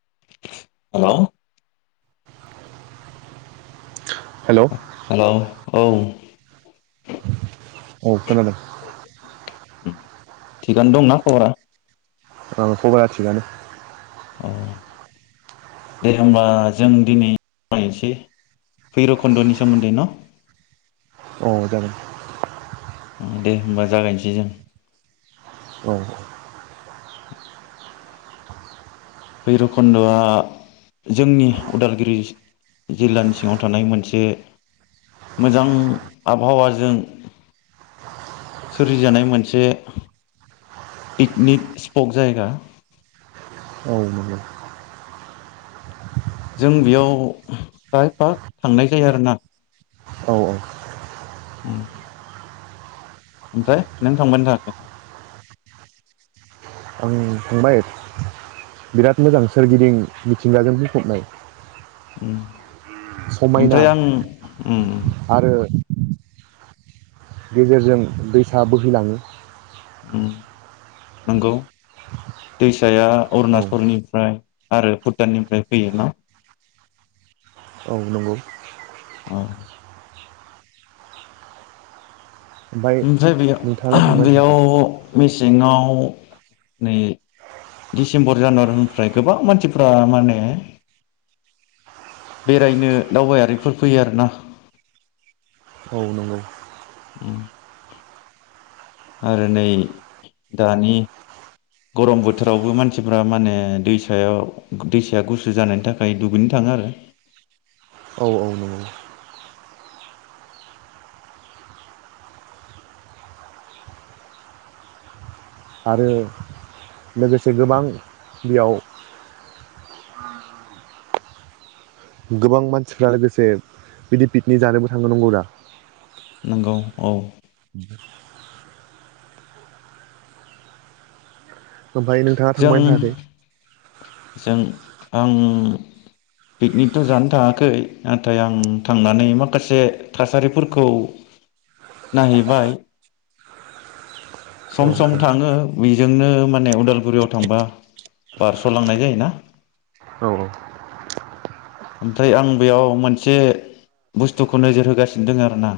हेल' [inaudible] हेल' औ औ खोनादों थिगानो दंना खबरा? औ खबरा थिगानो औ दे होनोमब्लाा जों दिनैनायसै भैरबकुन्द'नि सोमोन्दै न औ जागोन। अ दे होनोमबा जागायनोसै जों। औ भैराबकुन्द'आ जोंनि उदालगुरि जिल्लानि सिङाव थानाय मोनसे मोजां आबहावाजों सोरजिजानाय मोनसे पिकनिक स्पट जायगा। औ नंगौ जों बेयाव जायफा थांनाय जायो आरोना? औ उ ओमफ्राय नों थांबानो थायाखै। आं थांबाय बिराद मोजां सोरगिदिं मिथिंगाजों बुंफबनाय। उ समायना ओमफ्राय आं उम उम आरो गेजेरजों दैसा बोहैलाङो। नंगौ दैसाया औ अरुनाचलनिफ्राय आरो भुटाननिफ्राय फैयोना? औ नंगौ औ ओमफ्राय बे नोंथाङालाय थांबाय थायाखै बेयाव मेसेंआव नै दिसेम्बर जानुवारिनिफ्राय गोबां मानसिफ माने बेरायनो दावबायारिफोर फैयो आरोना औ नंगौ उम आरो नै दानि गरम बोथोरावबो मानसिफ्रा माने दैसायाव दैसाया गुसु जानायनि थाखाय दुगैनो थाङो आरो। औ औ नंगौ आरो लोगोसे गोबां बेयाव गोबां मानसिफ्रा लोगोसे बिदि पिकनिक जानोबो थांगनो नांगौ दा औ औ ओमफाय नोंथाङा जों थांबायानो थायाखै? जों आं पिकनिकथ' जानो थाङाखै नाथाय आं थांनानै माखासे थासारिफोरखौ नायहैबाय औ सम सम थाङो बेजोंनो माने उदालगुरियाव थांबा बारस' लांनाय जायोना औ ओमफ्राय आं बेयाव मोनसे बुस्थुखौ नोजोर होगासिनो दङ आरोना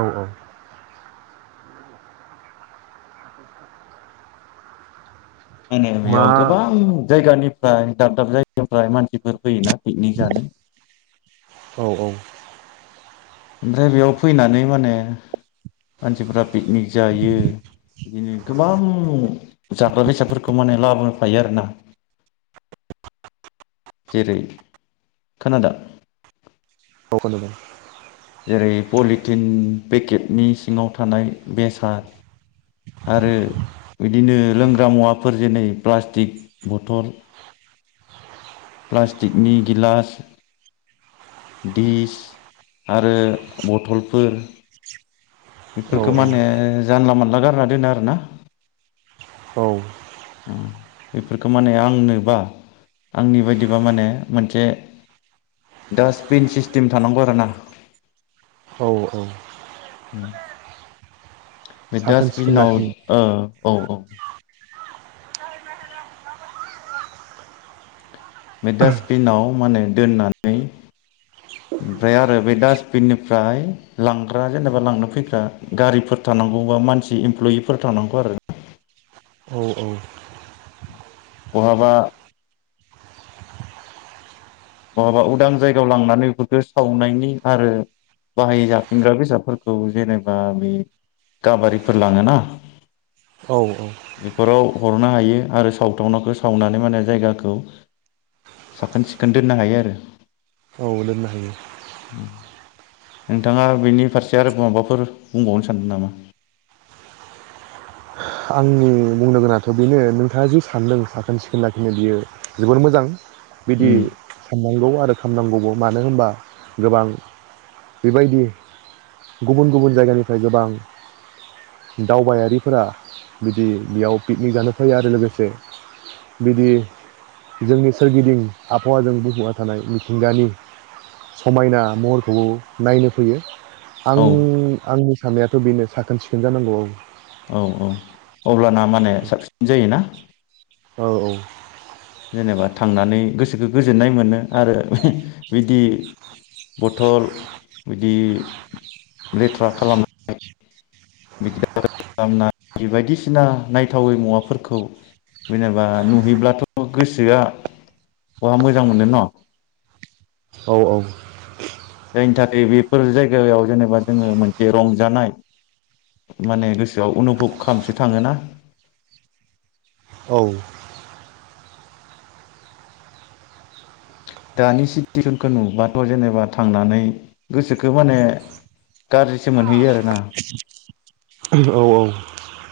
औ औ ए मा बेयाव गोबां जायगानिफ्राय दाब दाब जायगानिफ्राय मानसिफोर फैयोना पिकनिक जानो औ औ ओमफ्राय बेयाव फैनानै माने मानसिफ्रा पिकनिक जायो बिदिनो गोबां जाग्रा बेसादफोरखौ माने लाबोफायो आरोना जेरै खोनादो खुलुमबाय जेरै पलिटिन पेकेटनि सिङाव थानाय बेसाद आरो बिदिनो लोंग्रा मुवाफोर जेनेरै प्लास्टिक बथल प्लास्टिकनि गिलास दिस आरो बथलफोर औ बेफोरखौ माने जानला मोनला गारना दोनो आरोना औ बेफोरखौ माने आंनोबा आंनि बायदिबा माने मोनसे डास्टबिन सिस्टेम थानांगौ आरोना औ औ उम बे साखोन सिखोन डासटबिनाव लाखिनो औ औ [inaudible] बे डास्टबिनाव माने दोननानै ओमफ्राय आरो बे डास्टबिननिफ्राय लांग्रा जेनेबा लांनो फैग्रा गारिफोर थानांगौ बा मानसि इमप्लयिफोर थानांगौ आरो औ औ बहाबा बहाबा उदां जायगायाव लांनानै बेफोरखौ सावनायनि आरो बाहाय जाफिनग्रा बेसादफोरखौ जेनेबा बे गाबारिफोर लाङोना औ औ बेफोराव हरनो हायो आरो सावथावनाखौ सावनानै माने जायगाखौ साखोन सिखोन दोननो हायो [inaudible] आरो औ दोननो हायो नोंथाङा बेनि फारसे आरो माबाफोर बुंबावनो सानदों नामा? आंनि बुंनो गोनांथ' बेनो नोंथाङा जि सानदों साखोन सिखोन लाखिनो बियो जोबोर मोजां बिदि उम साननांगौ आरो [unintelligible] नांगौबो मानो होनबा गोबां बेबायदि गुबुन गुबुन जायगानिफ्राय गोबां दावबायारिफोरा बिदि बेयाव पिकनिक जानो फैयो आरो लोगोसे बिदि जोंनि सोरगिदिं आबहावाजों बुंफबना थानाय मिथिंगानि समायना महरखौबो नायनो फैयो। आं औ आं सानायाथ' बेनो साखोन सिखोन जानांगौ औ औ अब्लाना माने साबसिन जायोना औ औ जेनेबा थांनानै गोसोखौ गोजोननाय मोनो आरो बिदि बथल बिदि लेथ्रा खालामनाय बिदिनोदि बायदिसिना नायथावै मुवाफोरखौ जेनेबा नुहैब्लाथ' गोसोआ बहा मोजां मोनो न' औ औ जायनि थाखाय बेफोर जायगायाव जेनेबा जोङो मोनसे रंजानाय माने गोसोआव अनुभब खालामसो थाङोना औ दानि सिटुवेसनखौ नुबाथ जेनेबा थांनानै गोसोखो माने गाज्रिसो मोनहैयो आरोना औ औ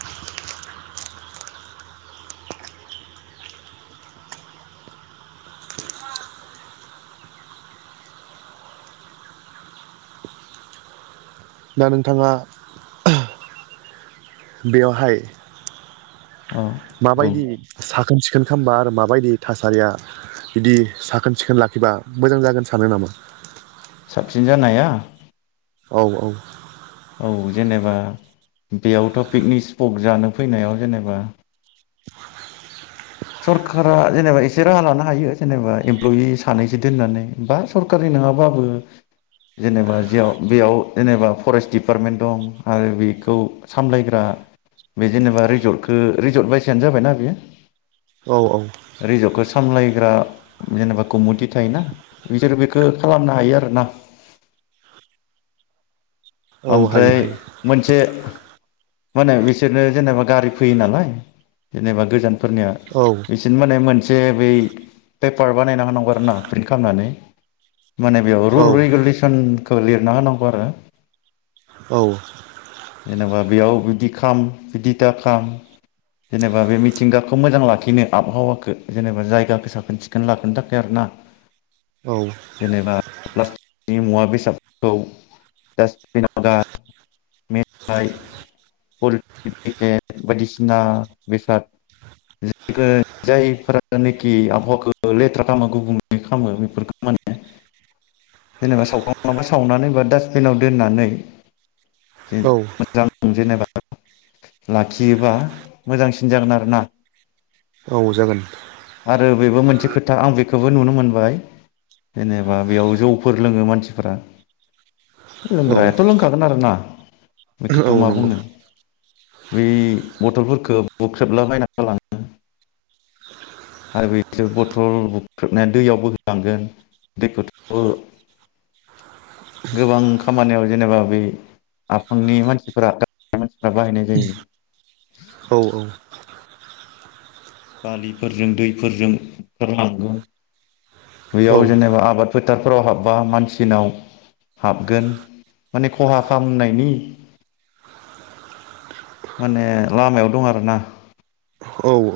दा नोंथाङा बेवहाय औ बुं माबायदि सा साखोन सिखोन खालामबा आरो माबायदि थासारिया बिदि साखोन सिखोन लाखिबा मोजां जागोन सानो नामा साबसिन जानाया औ औ औ जेनेबा बेयावथ पिकनिक स्पक जानो फैनायाव जेनेबा सरकारा जेनेबा एसे राहा लानो हायो जेनेबा इमप्लय सानैसो दोननानै बा सरकारि नङाबाबो जेनेबा जेयाव बेयाव जेनेबा फरेस्ट डिपार्टमेन्ट दं आरो बेखौ सामलायग्रा बे जेनेबा रिजर्टखौ रिजर्ट बायसयानो जाबायना बियो औ औ। सामलायग्रा जेनेबा कमिटि थायोना बिसोर बेखौ खालामनो हायो आरो ना। औ हायो ओमफ्राय हायो मोनसे माने बिसोरनो जेनेबा गारि फैयो नालाय, जेनेबा गोजान फोरनिया औ बिसोरनो माने मोन जे बै पेपार बानायना होनांगौ आरो ना प्रिन्ट खालामनानै। माने बेयाव रुल औ रेगुलेसन लिरना होनांगौ आरो। औ। जेनेबा बेयाव बिदि खाम, बिदिथा खाम, जेनेबा बे मिथिंगाखौ मोजां लाखिनो आबहावाखौ जेनेबा जायगाखौ साखोन सिखोन लाखिनो थाखाय आरोना। जेनेबा प्लास्टिक नि मुवा बेसादफोरखौ जेनबा [inaudible] मेथाइ बायदिसिना बेसाद जायफोरानोखि आबहावाखौ लेथ्रा खामो गुबुंले खामो बेफोरखौ माने, जेनेबा सावखांबा सावनानै बा डास्टबिनाव दोननानै। नै जे औ मोजां जेनेबा लाखियोबा मोजांसिन जागोन आरोना। औ जागोन। आरो बेबो मोनसे खोथा आं बेखौबो नुनो मोनबाय। जेनेबा बेयाव जौफोर लोङो मानसिफोरा। औ लोंग्रायाथ लोंखागोन आरोना। बेखौथ औ मा नंगौ बुंनो? बै बथलफोरखौ बुख्रेबलाबायना गालाङो। आरो बिसोर बथल बुख्रेबनाया दैयाव बोहोलांगोन। दैखौथ गोबां खामानियाव जेनेबा बै आफांनि मानसिफोरा मानसिफोरा बाहायनाय जायो। औ औ। बा बिफोरजों दैफोरजों [inaudible] औ बैयाव जेनेबा आबाद फोथारफोराव हाबबा मानसिनाव हाबगोन माने खहा खालामनायनि माने लामायाव दं आरोना। औ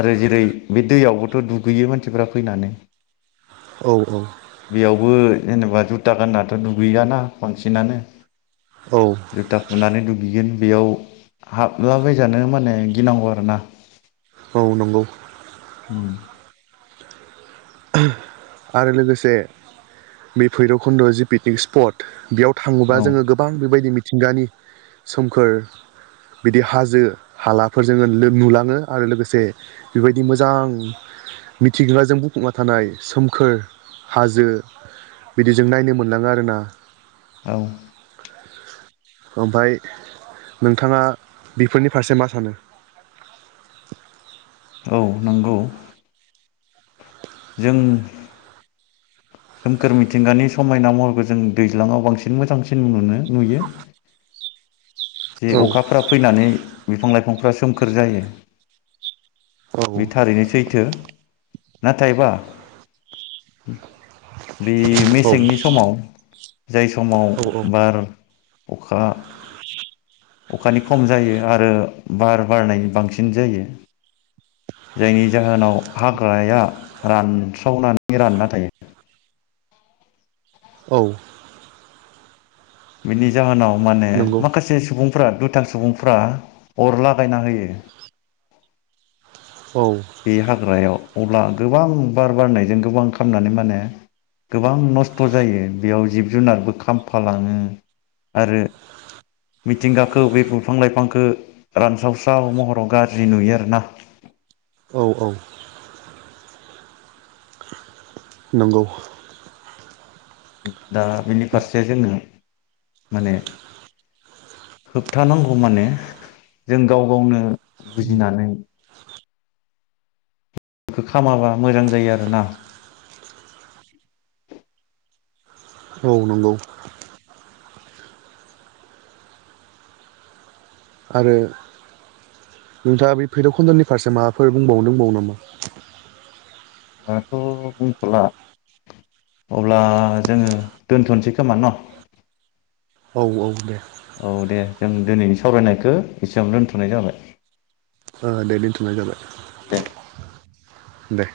आरो जेरै बे दैयावबोथ दुगैयो मानसिफ्रा फैनानै। औ बेयावबो जेनेबा जुथा गाननाथ दुगैयाना बांसिनानो औ जुथा खुनानै दुगैगोन बेयाव हाबलाबायजानो माने गिनांगौ आरोना औ नंगौ ओम। आरो लोगोसे बे भैरबखुन्द जि पिकनिक स्पट, बेयाव थाङोबा जोङो औ गोबां बेबायदि मि मिथिंगानि सोमखोर, बिदि हाजो हालाफोर जोंङो नुलाङो आरो लोगोसे, बेबायदि मोजां मिथिंगाजों बुंफबना थानाय सोम खोर हाजो बिदि जों नायनो मोनलाङो आरोना। औ। ओमफाय नोंथाङा बेफोरनि फारसे मा सानो? औ नंगौ। जों सोमखोर मिथिंगानि समायना महरखौ जों दैज्लाङाव बांसिन मोजांसिन नुनो नुयो। जे औ अखाफ्रा फैनानै। बिफां लाइफांफ्रा सोमखोर जायो। औ बे थारैनो सैथो। नाथायबा। [inaudible] बे औ मेसेंनि समाव। जाय समाव औ औ बार अखा अखानि खम जायो आरो बार बारनायनि बांसिन जायो जायनि जाहोनाव हाग्राया रानस्रावनानै राननानै [unintelligible] औ बिनि जाहोनाव माने नंगौ माखासे सुबुं [unintelligible] दुथां सुबुंफोरा अर लागायना होयो औ बे हाग्रायाव अब्ला गोबां बार बारनायजों गोबां खामनानै माने गोबां नस्थ' जायो बेयाव जिब जुनारबो खामफालाङो आरो मिथिंगाखौ बे बिफां लाइफांखौ रानस्रावस्राव महराव गाज्रि नुयो आरोना औ औ नंगौ दा बिनि फारसे जोङो माने होबथानांगौ माने जों गाव गावनो बुजिनानै खामाबा मोजां जायो आरोना। औ नंगौ आरो नोंथाङा बे भैरबकुन्द'नि फारसे माबाफोर बुंबावनो दंबावो नामा? दाथ' बुंथ'ला अब्ला जोङो दोनथ'सै खोमा न'? औ औ दे औ दे जों दिनैनि सावरायनायखौ एसेबां दोनथ'नाय जाबाय। ओ दे दोनथ'नाय जाबाय। दे दे